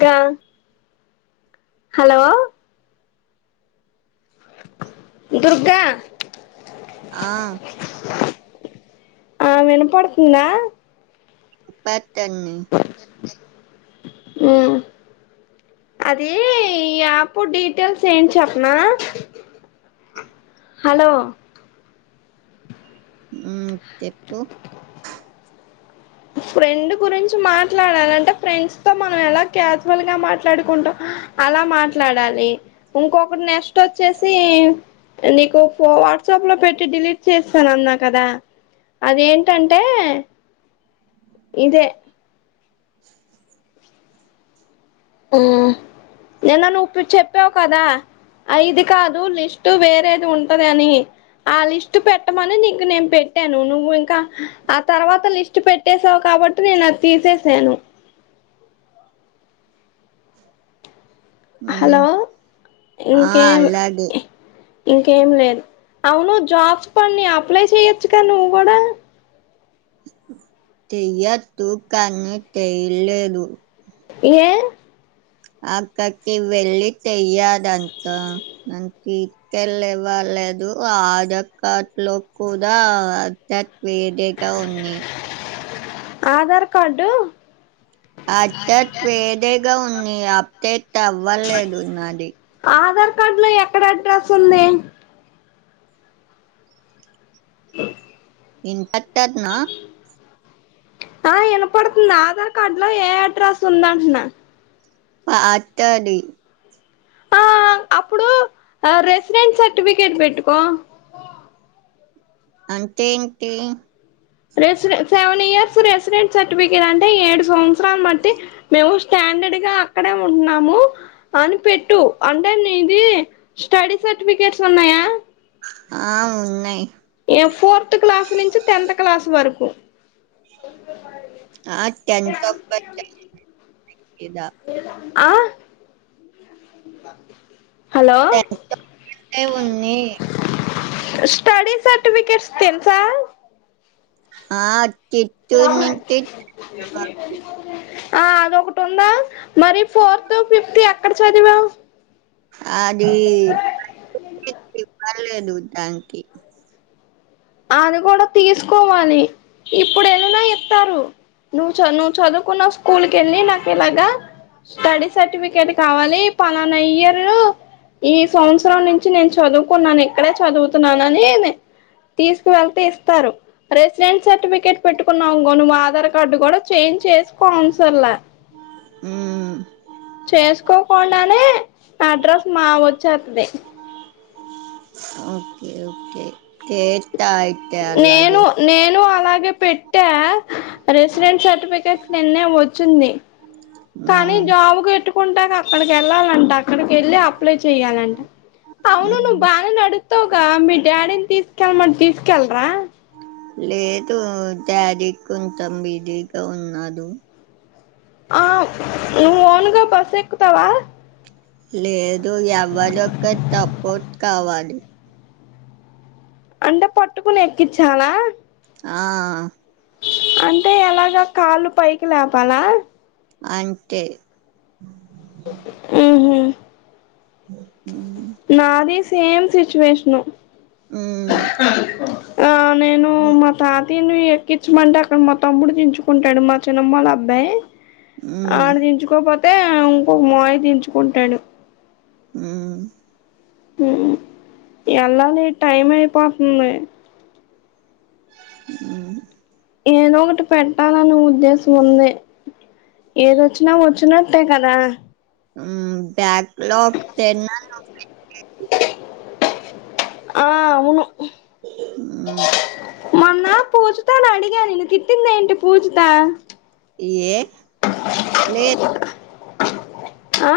ధ hello Durga ఆ ఆ వినపడుతుందా ప తన్ని ఉమ్ అది ఈ యాప్ డీటెయిల్స్ ఏంటి చెప్పనా హలో ఉమ్ తెప్పు ఫ్రెండ్ గురించి మాట్లాడాలి అంటే ఫ్రెండ్స్ తో మనం ఎలా క్యాజువల్ గా మాట్లాడుకుంటమ్ అలా మాట్లాడాలి ఇంకొకటి నెక్స్ట్ వచ్చేసి నీకు ఫో వాట్సాప్ లో పెట్టి డిలీట్ చేస్తాను అన్నా కదా అదేంటంటే ఇదే ఉమ్ నిన్న నువ్వు చెప్పావు కదా అయిది కాదు లిస్ట్ వేరేది ఉంటది అని ఆ లిస్ట్ పెట్టమని నీకు నేను పెట్టాను నువ్వు ఇంకా ఆ తర్వాత లిస్ట్ పెట్టేసావు కాబట్టి నేను అది తీసేసాను హలో మ్మ్ ఆ ఇంకే ఉమ్ అలాగే ఇంకేం లేదు అవును జాబ్స్ పడ్నాయ్ అప్లై చెయచ్చు గా నువ్వు కూడా తయ్యదుూ కాన్ని తెయ్ లేదు ఏ అక్కకి వెళ్ళి తెయ్యదంతా అ ఇక్కెళ్ళ ఇవ్వలేదు ఆదక్కట్లో కూడా అన్ తే వేరేగా ఉంది ఆధార్ కార్డు అధత్వేదేగా ఉంది అప్డేట్ అవ్వలేదు నాది ట్లో ఎక్కడ అడ్రస్ ఉంది అ ఇన్ంతట్టన్నా ఆ వినపడుతుంది ఆధార్ కార్డు లో ఏ అడ్రస్ ఉందంఅట్న ఆ అట్టది ఆ అప్పుడు రెసిడెన్ట్ సర్టిఫికెట్ పెట్టుకో అంటేంటి రెసిడె సెవెన్ ఇయర్స్ రెసిడెంట్ సర్టిఫికెట్ అంటే ఏడు సంవత్సరాాల మట్టి మేము స్టాండర్డ్గా అక్కడే ఉంటున్నాము అని పెట్టు అంటే నీది స్టడీ సర్టిఫికెట్స్ ఉన్నాయా ఆ ఉన్నాయి్ ఫోర్త్ క్లాస్ నుంచి టెన్త్ క్లాస్ వరకు ఆ టెన్త్ ఒక్కటే ఏదా ఆ కా టెన్త్ ఒక్కటి ఉంది స్టడీ సర్టిఫికేట్స్ తెల్సా ఆ చిత్తూరు నుంచి ఆ అదొకటి ఉందా మరి ఫోర్త్ ఫిఫ్త్ ఎక్కడ చదివావ్ అది పర్లేదు దానికి అది కూడా తీసుకోవాలి ఇప్పుడు వెళ్నా ఇస్తారు నువ్వు చ నువ్వు చదువుకున్న స్కూల్కి వెళ్ళి నాకు ఇలాగా స్టడీ సర్టిఫికేట్ కావాలి పలానా ఇయర్ ఈ సంవత్సరం నుంచి నేను చదువుకున్నాను ఎక్కడే చదువుతున్నాన అని తీసుకు వెళ్తే ఇస్తారు రెసిడెన్ట్ సర్టిఫికేట్ పెట్టుకున్నావుకో నువ్వు ఆధార్ కార్డు కూడా చేంజ్ చేసికోన్సర్లా ఆ చేసుకోకుండానే అడ్రస్ మా వచ్చేత్ ది ఓకే ఓకే తేత అయితే అలాగే నేను నేను అలాగే పెట్ట రెసిడెంట్ సర్టిఫికెట్ నిన్నే వచ్చింది కానీ ఉమ్, జమ్ కేట్ పెట్టుకుంటాగ అక్కడికి వెళ్ళాలంట అక్కడికి వెళ్ళి అప్లై చేయాలంట అవును ఉమ్. నువ్వు బాగా నడుతావుగా మీ డాడీని తీసుకెళ్ళ మన్ తీసుకెళ్లరా లేదు డాడీ కొంచెం బిజీగా ఉన్నాదు ఆవ్ నువ్ ఓన్ గా బస్సు ఎక్కుతావా లేదు టు ఎవదొక తపోర్ట్ కావాలి అంటే పట్టుకుని ఎక్కించాలా ఆ అంటే అలాగా కాళ్ళు పైకి లేపాలా అంటే ఉహు ఉహు నాది సేమ్ సిచువేషన్ ఉ ఆ నేను మా తాత్ తీను ఎక్కించుమంటే అక్కడ మా తమ్ముడు దించుకుంటాడు మా చిన్నమ్మల అబ్బాయి ఉమ్, ఆడ్ దించుకో పోత్ అయితే ఇంకొక మాయి దించుకుంటాడు ఉ ఉ ఎలా నే టైం అయిపోతుంది ఉ ఏదో ఒకటి పెట్టాలని ఉద్దేశం ఉంది ఏదొచ్చినా వచ్చినట్టే కదా ఉమ్ బ్యాగ్ లోక్ తేన నొకేటే ఆ అవును మొన్న పూజితనీ అడిగా నేను తిట్టింది ఏంటి పూజిత ఇయ్యే నేర్ ఆ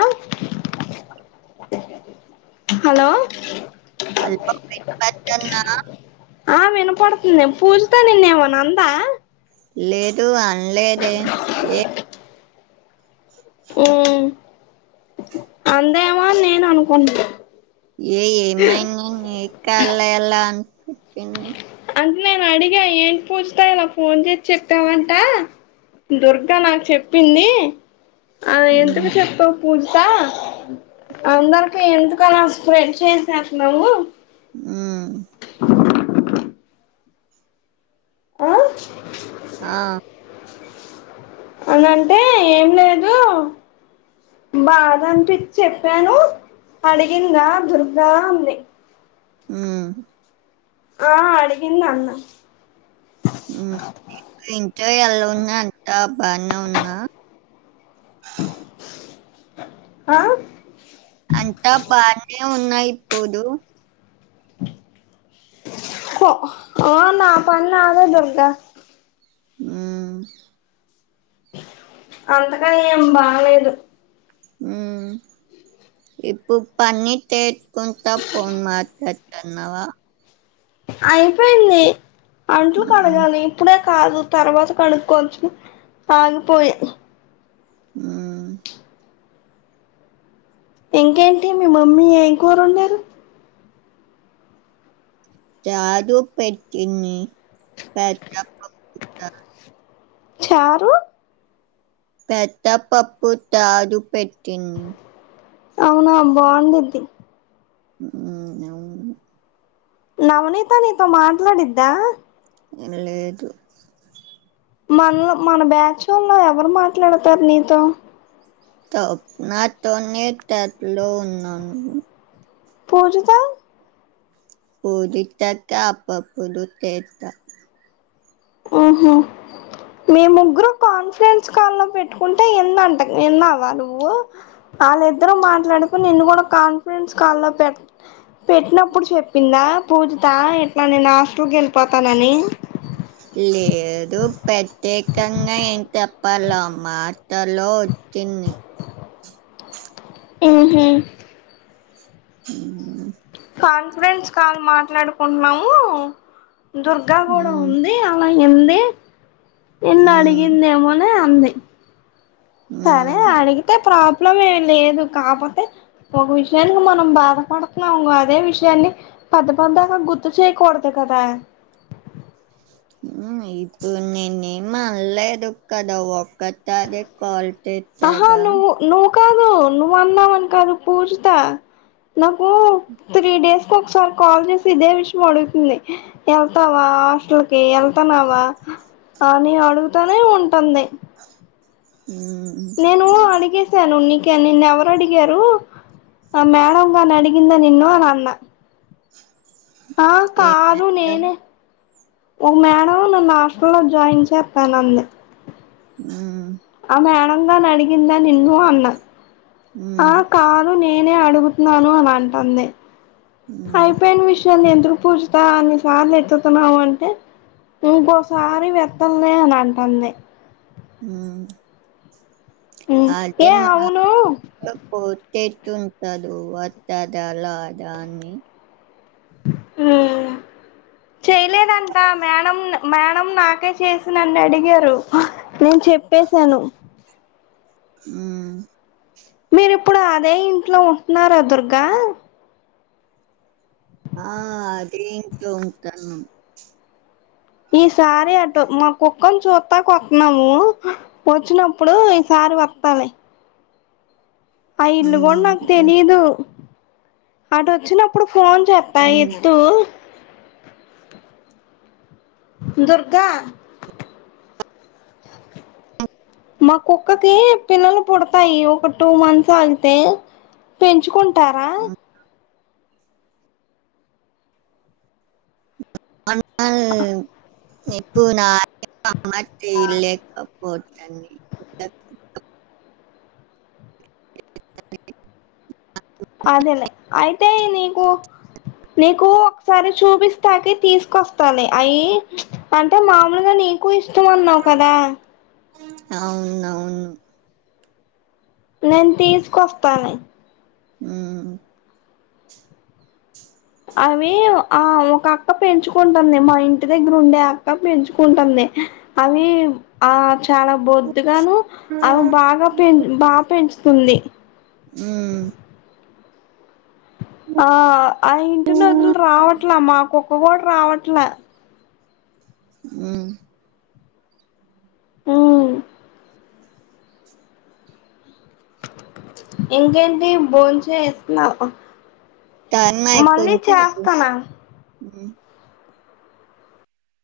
హలో అల్పం బెట్ మ్యాచ్ కర్ నా ఆ వినపడుతుంది పూజిత నిన్ను ఏమన్నా అందా లేదు అనలేదే ఏ ఉ అంది ఏమో నేను అనుకున్ ఏ ఏమైంది నీ [unintelligible] [unintelligible] నేను అడిగా ఏంటి పూజితా ఇలా ఫోన్ చేసి చెప్పావంట దుర్గా నాకు చెప్పింది అలా ఉమ్, ఎందుకు చెప్పావు పూజిత అందరికి ఎందుకలా స్ప్రెడ్ చేసే చేస్తున్నావు హు ఆ ఆ అనంటే ఏం లేదు బాధ అనిపించి చెప్పాను అడిగిందా దుర్గా అంది ఆ ఆ అడిగింది అన్న హు ఇంట్లో ఇంకా అలా ఉన్నారు అంతా బానే ఉన్నా ఆ అంతా బానే ఉన్నాయి ఇప్పుడు పో ఆ నా పని నాదే దుర్గా హు అంతగా ఏం బాగలేదు హు ఇప్పు పనిచే కొంత ఫోన్ మార్తా కన్నావా అయిపోయింది అంట్లు ఉమ్, కడగాలి ఇప్పుడే కాదు తర్వాత కడుక్కోవచ్చు ఆగిపోయా హు ఇంకేంటి మీ మమ్మీ ఏం కూర వండారు చారు పెట్టింది పెద్ద అక్కా [unintelligible] చారు పెద్ద పప్పు తాడు పెట్టింది అవునా బాగుండిద్ది హు అవును నవనీతా నీతో మాట్లాడిద్దా లేదు మన లో మన బ్యాచుల్లో ఎవరు మాట్లాడతారు నీతో తో నాతో నే తట్లో ఉన్నాను పూజిత పూజిత అక్కా అప్పుడప్పుడు చేస్తా ఉహు మే ముగ్గురు కాన్ఫరెన్స్ కాల్ లో పెట్టుకుంటే ఇంది అంట ఇన్నావా నువ్వు వాళ్ళిద్దరు మాట్లాడుకుని నిన్ను కూడా కాన్ఫరెన్స్ కాల్ లో పె పెట్టినప్పుడు చెప్పిందా పూజిత ఇట్లా నేను హాస్టల్ కి పాపానని లేదు ప్రత్యేకంగా ఏం తప్పాలో మాటలో వచ్చింది ఉహు ఉ కాన్ఫరెన్స్ కాల్ మాట్లాడుకుంటున్నాము దుర్గా కూడా మ్మ్ ఉంది అ అయింది నిన్న మ్మ్ అడిగింది ఏమో నే అంది సరే మ్మ్ అడిగితే ప్రా విప్లం ఏమి లేదు కాకపోతే ఒక విషయానికి మనం బాధపడుతున్నాము అదే విషయాన్ని పెద్ద పెద్ద గా గుర్తు చేయకూడదు కదా హ్మ్ ఇప్పుడు నేను ఏం అనలేదు కదా ఒక సారే కాల్ ఆహా చేశాగా నువ్వు నువు కాదు నువ్వు అన్నావని కాదు పూజిత నాకు త్రీ డేస్ క ఒకసారి కాల్ చేసి ఇదే విషయం అడుగుతుంది వెళ్తావా హాస్టల్ కి వెళ్తన్నావా అని అడుగుతానే ఉంటుంది మ్మ్ నేను అడిగేసాను ని ఓకే నిన్న ఎవరు అడిగారు ఆ మేడం కాని అడిగిందా నిన్ను అని అన్న ఆ ఏ కాదు మేడం నేనే ఓ మేడం నన్ను హాస్టల్ లో జాయిన్ చేతాను అన్నది హ్మ్ ఆ మేడంగా అడిగిందా నిన్ను అన్న ఆ ఉమ్ కాదు ని నేనే అడుగుతున్నాను అన్ని అంటుంది ఉమ్ అయిపోయిన విషయాలు ఎన్ చత్ర పూజిత అన్ని సార్లు ఎత్తుతున్నాము అంటే ఇంకోసారి వేత్తను లే అని అంటుంది హ్మ్ అ ఏ ఎమా అవును [unintelligible] చేతుంటడు వాతాడా లాదా అని హ్మ్ చేయలేదంట మేడం మేడం నాకే చేసి నన్నే అడిగారు నేను చెప్పసాను హ్మ్ మీరిప్పుడు అదే ఇంట్లో ఉంటున్నారా దుర్గా ఆ అదే ఇంట్లో ఉంటనం ఈసారి అటు మా కుక్కని చూతకు వస్తున్నాము వచ్చినప్పుడు ఈసారి వతా లె ఆ ఇల్లు కూడా ఉమ్ నాకు ఉ- తెలిదు అటు వచ్చి నప్పుడు ఫోన్ చేతా ఉమ్ ఎత్తు దుర్గా మా కుక్కకి పిల్లలు పుడతాయి ఒక టూ మంత్స్ అగితే పెంచుకుం తార అన్నా ఇప్పుడా అ మట్టి లేకపో అదేలే అయితే నీకు నీకు ఒకసారి చూపిస్తాకి తీసుకొస్తాలే అయి అంటే మామూలుగా నీ కు ఇష్టం అన్నావు కదా అవునవును నేను తీసుకొస్తా నీ హ్మ్ అవి ఆ ఒక అక్క పెంచుకుంటంది మా ఇంటి దగ్గర ఉండే అక్క పెంచుకుంటంది అవి ఆ చాలా బొద్దుగాను అవి బాగా పె బా పెంచుతుంది హ్మ్ ఆ ఆ ఇంటి నొదిలి రావట్లా మాకు ఎవరు రావట్లా హ్మ్ హ్మ్ ఇంకేంటి బోం చేస్తున్నావ టైం మళ్ళీ అయిపోయింది చూడు చేస్తనా ఉమ్